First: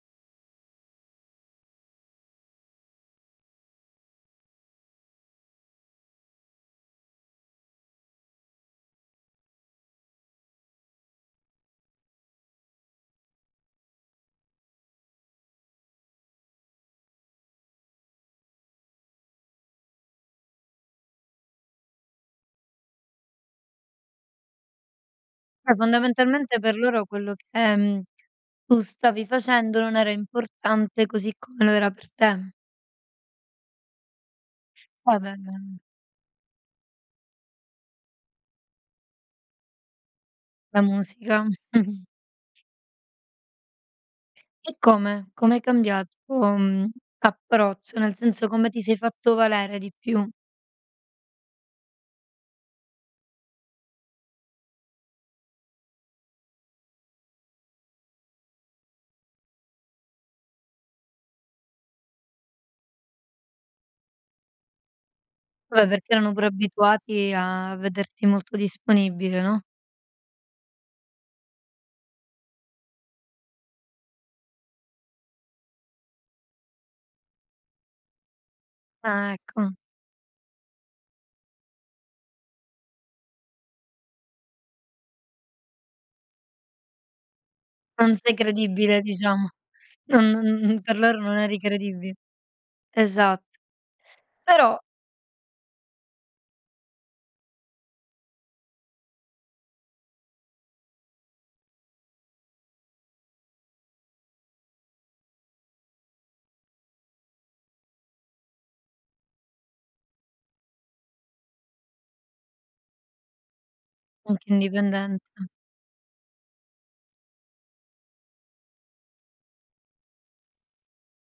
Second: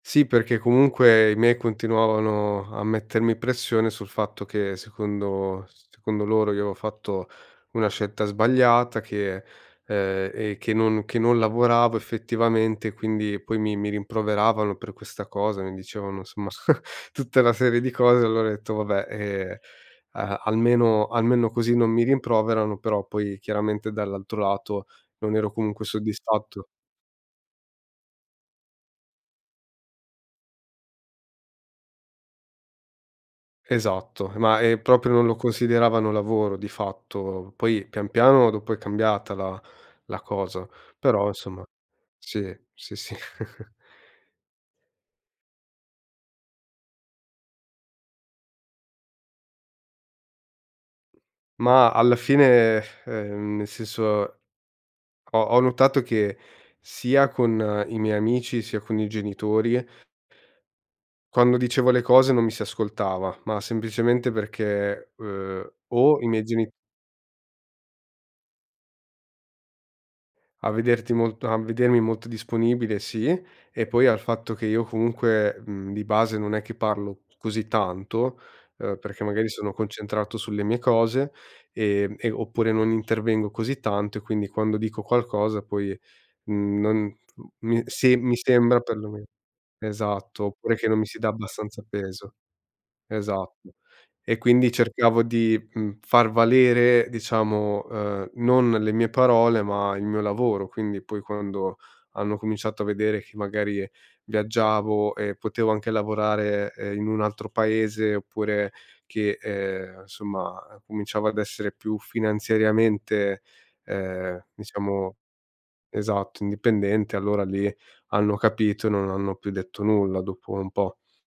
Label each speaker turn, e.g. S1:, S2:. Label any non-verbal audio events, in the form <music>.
S1: Sì, perché, comunque, i miei continuavano a mettermi pressione sul fatto che, secondo secondo loro, io avevo fatto una scelta sbagliata che, uhm, e che non che non lavoravo effettivamente. Quindi, poi, mi mi rimproveravano per questa cosa, mi dicevano, insomma, <giggles> tutta una serie di cose. Allora ho detto: "Vabbè, eh, a almeno almeno così non mi rimproverano", però, poi, chiaramente, dall'altro lato, non ero
S2: Eh,
S1: comunque
S2: fondamentalmente
S1: soddisfatto.
S2: per loro quello che, tu stavi facendo, non era importante così come lo era per te.
S1: Esatto, ma è proprio non lo
S2: Vabbè <unintelligible>
S1: consideravano lavoro di fatto. Poi, pian piano, dopo è cambiata la la cosa,
S2: La
S1: però
S2: musica.
S1: insomma
S2: Mh-mh.
S1: sì, sì, sì. <giggles>
S2: E come? Come hai cambiato approccio? Nel senso, come ti sei fatto valere di più?
S1: Ma alla fine, ehm, nel senso ho ho notato che, sia con i miei amici, sia con i genitori quando dicevo le cose non mi si ascoltava, ma semplicemente perché, ehm,
S2: Pure perché
S1: o i
S2: erano
S1: miei
S2: pure
S1: geni
S2: abituati a vederti molto disponibile, no?
S1: a vederti molt a vedermi molto disponibile, sì. E poi al fatto che io, comunque, mhmm, di base non è che parlo così tanto, ehm, perché,
S2: Ah,
S1: magari,
S2: ecco.
S1: sono concentrato sulle mie cose ehm e, oppure, non intervengo così tanto. E quindi, quando dico qualcosa poi, uhm non uhm,
S2: Non
S1: se
S2: sei
S1: mi sembra,
S2: credibile,
S1: perlome
S2: diciamo. Non non
S1: esatto, oppure
S2: <giggles>
S1: che
S2: per
S1: non mi si
S2: loro
S1: dà
S2: non eri
S1: abbastanza
S2: credibile.
S1: peso.
S2: Esatto.
S1: Esatto. E quindi
S2: Però
S1: cercavo di, mhmm, far valere, diciamo, ehm, non le mie parole, ma il mio lavoro. Quindi, poi, quando hanno cominciato a vedere che, magari, viaggiavo e potevo anche lavorare, eh, in un altro paese oppure che, ehm, insomma, cominciavo ad essere più finanziariamente, ehm,
S2: Anche
S1: diciamo,
S2: indipendente.
S1: esatto, indipendente, allora lì hanno capito. Non hanno più detto nulla dopo un po'.